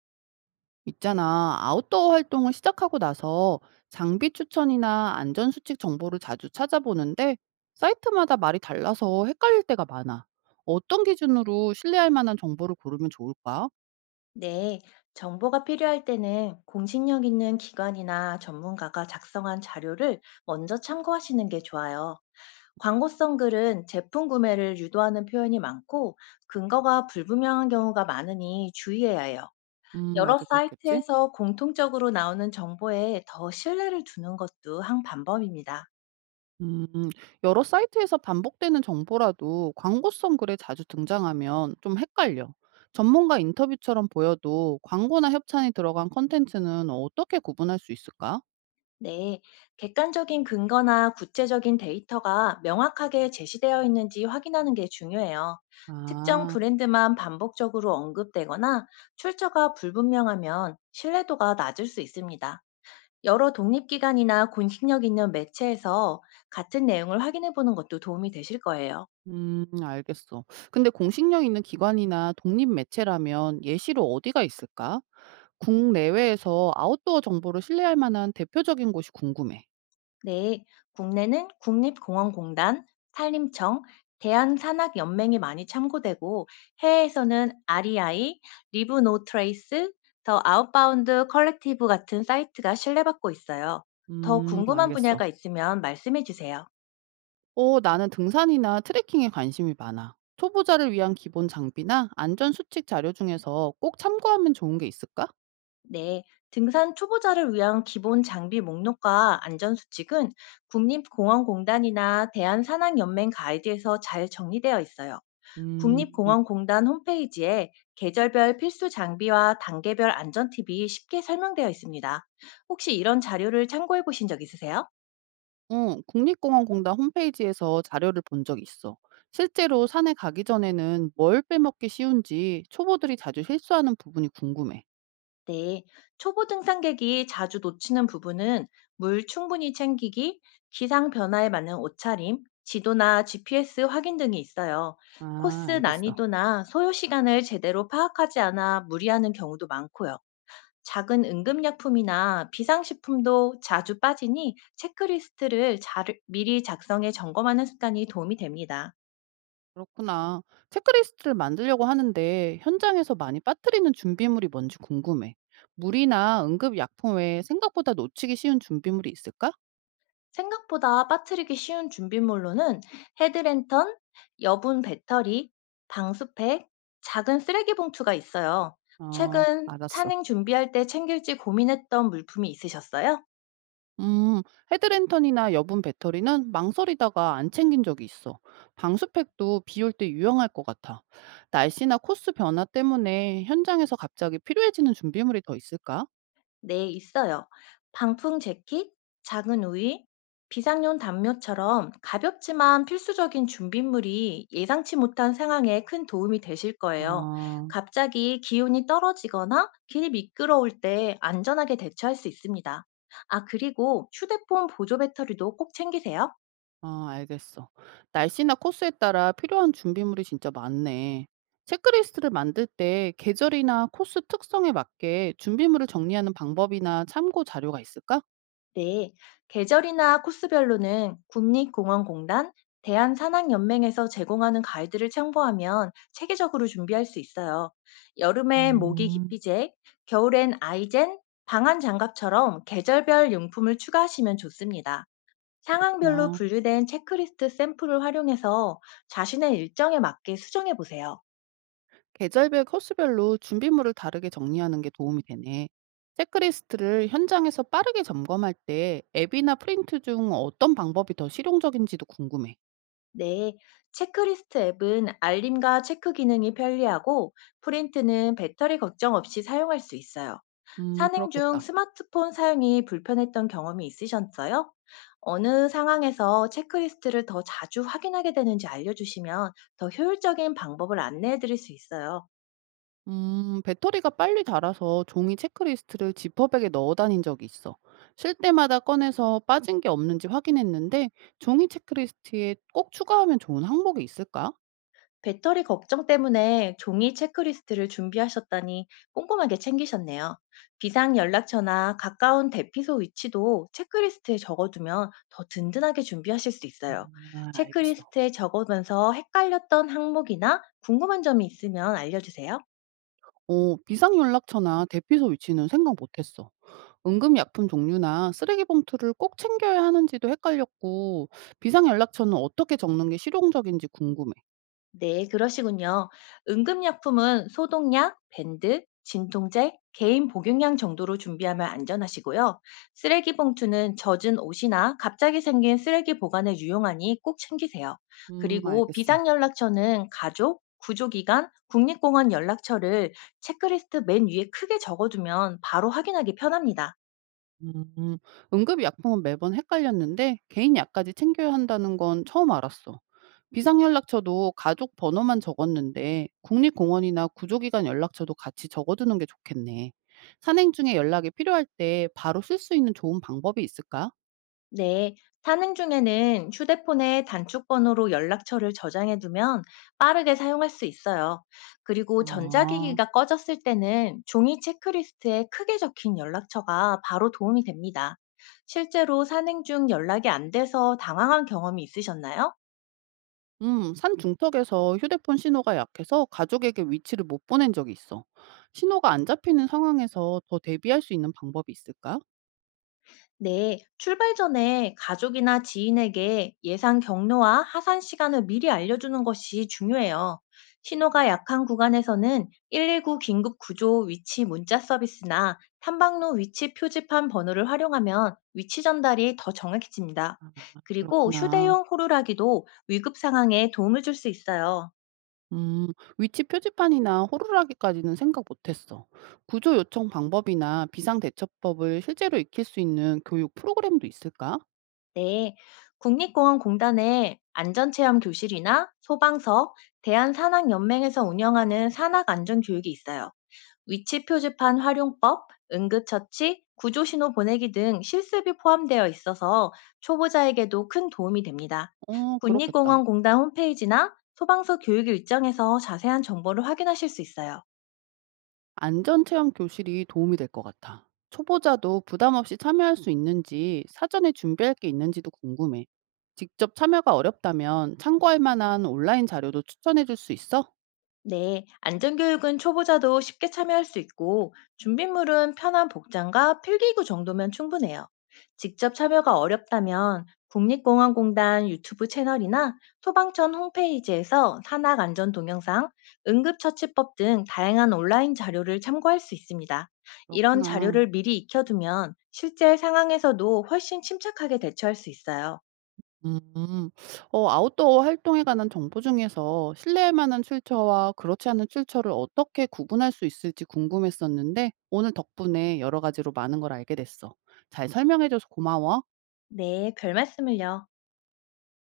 있잖아. 아웃도어 활동을 시작하고 나서 장비 추천이나 안전수칙 정보를 자주 찾아보는데 사이트마다 말이 달라서 헷갈릴 때가 많아. 어떤 기준으로 신뢰할 만한 정보를 고르면 좋을까? 네, 정보가 필요할 때는 공신력 있는 기관이나 전문가가 작성한 자료를 먼저 참고하시는 게 좋아요. 광고성 글은 제품 구매를 유도하는 표현이 많고 근거가 불분명한 경우가 많으니 주의해야 해요. 여러 맞아. 그렇겠지. 사이트에서 공통적으로 나오는 정보에 더 신뢰를 두는 것도 한 방법입니다. 음, 여러 사이트에서 반복되는 정보라도 광고성 글에 자주 등장하면 좀 헷갈려. 전문가 인터뷰처럼 보여도 광고나 협찬이 들어간 컨텐츠는 어떻게 구분할 수 있을까? 네, 객관적인 근거나 구체적인 데이터가 명확하게 제시되어 있는지 확인하는 게 중요해요. 특정 아. 브랜드만 반복적으로 언급되거나 출처가 불분명하면 신뢰도가 낮을 수 있습니다. 여러 독립기관이나 공식력 있는 매체에서 같은 내용을 확인해 보는 것도 도움이 되실 거예요. 알겠어. 근데 공식력 있는 기관이나 독립 매체라면 예시로 어디가 있을까? 국내외에서 아웃도어 정보를 신뢰할 만한 대표적인 곳이 궁금해. 네, 국내는 국립공원공단, 산림청, 대한산악연맹이 많이 참고되고 해외에서는 REI, 리브 노 트레이스, 더 아웃바운드 컬렉티브 같은 사이트가 신뢰받고 있어요. 더 궁금한 알겠어. 분야가 있으면 말씀해 주세요. 어 나는 등산이나 트레킹에 관심이 많아. 초보자를 위한 기본 장비나 안전 수칙 자료 중에서 꼭 참고하면 좋은 게 있을까? 네, 등산 초보자를 위한 기본 장비 목록과 안전수칙은 국립공원공단이나 대한산악연맹 가이드에서 잘 정리되어 있어요. 음. 국립공원공단 홈페이지에 계절별 필수 장비와 단계별 안전 팁이 쉽게 설명되어 있습니다. 혹시 이런 자료를 참고해 보신 적 있으세요? 어, 국립공원공단 홈페이지에서 자료를 본 적이 있어. 실제로 산에 가기 전에는 뭘 빼먹기 쉬운지 초보들이 자주 실수하는 부분이 궁금해. 네. 초보 등산객이 자주 놓치는 부분은 물 충분히 챙기기, 기상 변화에 맞는 옷차림, 지도나 GPS 확인 등이 있어요. 아, 코스 알겠어. 난이도나 소요 시간을 제대로 파악하지 않아 무리하는 경우도 많고요. 작은 응급약품이나 비상식품도 자주 빠지니 체크리스트를 미리 작성해 점검하는 습관이 도움이 됩니다. 그렇구나. 체크리스트를 만들려고 하는데 현장에서 많이 빠뜨리는 준비물이 뭔지 궁금해. 물이나 응급약품 외에 생각보다 놓치기 쉬운 준비물이 있을까? 생각보다 빠뜨리기 쉬운 준비물로는 헤드랜턴, 여분 배터리, 방수팩, 작은 쓰레기 봉투가 있어요. 어, 최근 알았어. 산행 준비할 때 챙길지 고민했던 물품이 있으셨어요? 음, 헤드랜턴이나 여분 배터리는 망설이다가 안 챙긴 적이 있어. 방수팩도 비 올 때 유용할 것 같아. 날씨나 코스 변화 때문에 현장에서 갑자기 필요해지는 준비물이 더 있을까? 네, 있어요. 방풍 재킷, 작은 우위, 비상용 담요처럼 가볍지만 필수적인 준비물이 예상치 못한 상황에 큰 도움이 되실 거예요. 아, 갑자기 기온이 떨어지거나 길이 미끄러울 때 안전하게 대처할 수 있습니다. 아, 그리고 휴대폰 보조 배터리도 꼭 챙기세요. 알겠어. 날씨나 코스에 따라 필요한 준비물이 진짜 많네. 체크리스트를 만들 때 계절이나 코스 특성에 맞게 준비물을 정리하는 방법이나 참고 자료가 있을까? 네, 계절이나 코스별로는 국립공원공단, 대한산악연맹에서 제공하는 가이드를 참고하면 체계적으로 준비할 수 있어요. 여름엔 모기 음, 기피제, 겨울엔 아이젠, 방한 장갑처럼 계절별 용품을 추가하시면 좋습니다. 상황별로 그렇구나. 분류된 체크리스트 샘플을 활용해서 자신의 일정에 맞게 수정해 보세요. 계절별 코스별로 준비물을 다르게 정리하는 게 도움이 되네. 체크리스트를 현장에서 빠르게 점검할 때 앱이나 프린트 중 어떤 방법이 더 실용적인지도 궁금해. 네, 체크리스트 앱은 알림과 체크 기능이 편리하고 프린트는 배터리 걱정 없이 사용할 수 있어요. 산행 중 그렇겠다. 스마트폰 사용이 불편했던 경험이 있으셨어요? 어느 상황에서 체크리스트를 더 자주 확인하게 되는지 알려주시면 더 효율적인 방법을 안내해 드릴 수 있어요. 배터리가 빨리 닳아서 종이 체크리스트를 지퍼백에 넣어 다닌 적이 있어. 쉴 때마다 꺼내서 빠진 게 없는지 확인했는데 종이 체크리스트에 꼭 추가하면 좋은 항목이 있을까? 배터리 걱정 때문에 종이 체크리스트를 준비하셨다니 꼼꼼하게 챙기셨네요. 비상 연락처나 가까운 대피소 위치도 체크리스트에 적어두면 더 든든하게 준비하실 수 있어요. 아, 알겠어. 체크리스트에 적으면서 헷갈렸던 항목이나 궁금한 점이 있으면 알려주세요. 어, 비상 연락처나 대피소 위치는 생각 못 했어. 응급약품 종류나 쓰레기 봉투를 꼭 챙겨야 하는지도 헷갈렸고, 비상연락처는 어떻게 적는 게 실용적인지 궁금해. 네, 그러시군요. 응급약품은 소독약, 밴드, 진통제, 개인 복용량 정도로 준비하면 안전하시고요. 쓰레기 봉투는 젖은 옷이나 갑자기 생긴 쓰레기 보관에 유용하니 꼭 챙기세요. 그리고 알겠어. 비상연락처는 가족, 구조기관, 국립공원 연락처를 체크리스트 맨 위에 크게 적어두면 바로 확인하기 편합니다. 음, 응급약품은 매번 헷갈렸는데, 개인약까지 챙겨야 한다는 건 처음 알았어. 비상연락처도 가족 번호만 적었는데, 국립공원이나 구조기관 연락처도 같이 적어두는 게 좋겠네. 산행 중에 연락이 필요할 때 바로 쓸 수 있는 좋은 방법이 있을까? 네, 산행 중에는 휴대폰에 단축번호로 연락처를 저장해 두면 빠르게 사용할 수 있어요. 그리고 아. 전자기기가 꺼졌을 때는 종이 체크리스트에 크게 적힌 연락처가 바로 도움이 됩니다. 실제로 산행 중 연락이 안 돼서 당황한 경험이 있으셨나요? 산 중턱에서 휴대폰 신호가 약해서 가족에게 위치를 못 보낸 적이 있어. 신호가 안 잡히는 상황에서 더 대비할 수 있는 방법이 있을까? 네, 출발 전에 가족이나 지인에게 예상 경로와 하산 시간을 미리 알려주는 것이 중요해요. 신호가 약한 구간에서는 119 긴급 구조 위치 문자 서비스나 탐방로 위치 표지판 번호를 활용하면 위치 전달이 더 정확해집니다. 그리고 그렇구나. 휴대용 호루라기도 위급 상황에 도움을 줄 수 있어요. 음, 위치 표지판이나 호루라기까지는 생각 못했어. 구조 요청 방법이나 비상 대처법을 실제로 익힐 수 있는 교육 프로그램도 있을까? 네, 국립공원공단의 안전체험 교실이나 소방서, 대한산악연맹에서 운영하는 산악안전교육이 있어요. 위치 표지판 활용법, 응급처치, 구조신호 보내기 등 실습이 포함되어 있어서 초보자에게도 큰 도움이 됩니다. 어, 그렇겠다. 국립공원공단 홈페이지나 소방서 교육 일정에서 자세한 정보를 확인하실 수 있어요. 안전체험 교실이 도움이 될 것 같아. 초보자도 부담 없이 참여할 수 있는지 사전에 준비할 게 있는지도 궁금해. 직접 참여가 어렵다면 참고할 만한 온라인 자료도 추천해 줄 수 있어? 네, 안전교육은 초보자도 쉽게 참여할 수 있고, 준비물은 편한 복장과 필기구 정도면 충분해요. 직접 참여가 어렵다면 국립공원공단 유튜브 채널이나 소방청 홈페이지에서 산악 안전 동영상, 응급처치법 등 다양한 온라인 자료를 참고할 수 있습니다. 이런 그렇구나. 자료를 미리 익혀두면 실제 상황에서도 훨씬 침착하게 대처할 수 있어요. 음, 아웃도어 활동에 관한 정보 중에서 신뢰할 만한 출처와 그렇지 않은 출처를 어떻게 구분할 수 있을지 궁금했었는데 오늘 덕분에 여러 가지로 많은 걸 알게 됐어. 잘 설명해줘서 고마워. 네, 별 말씀을요.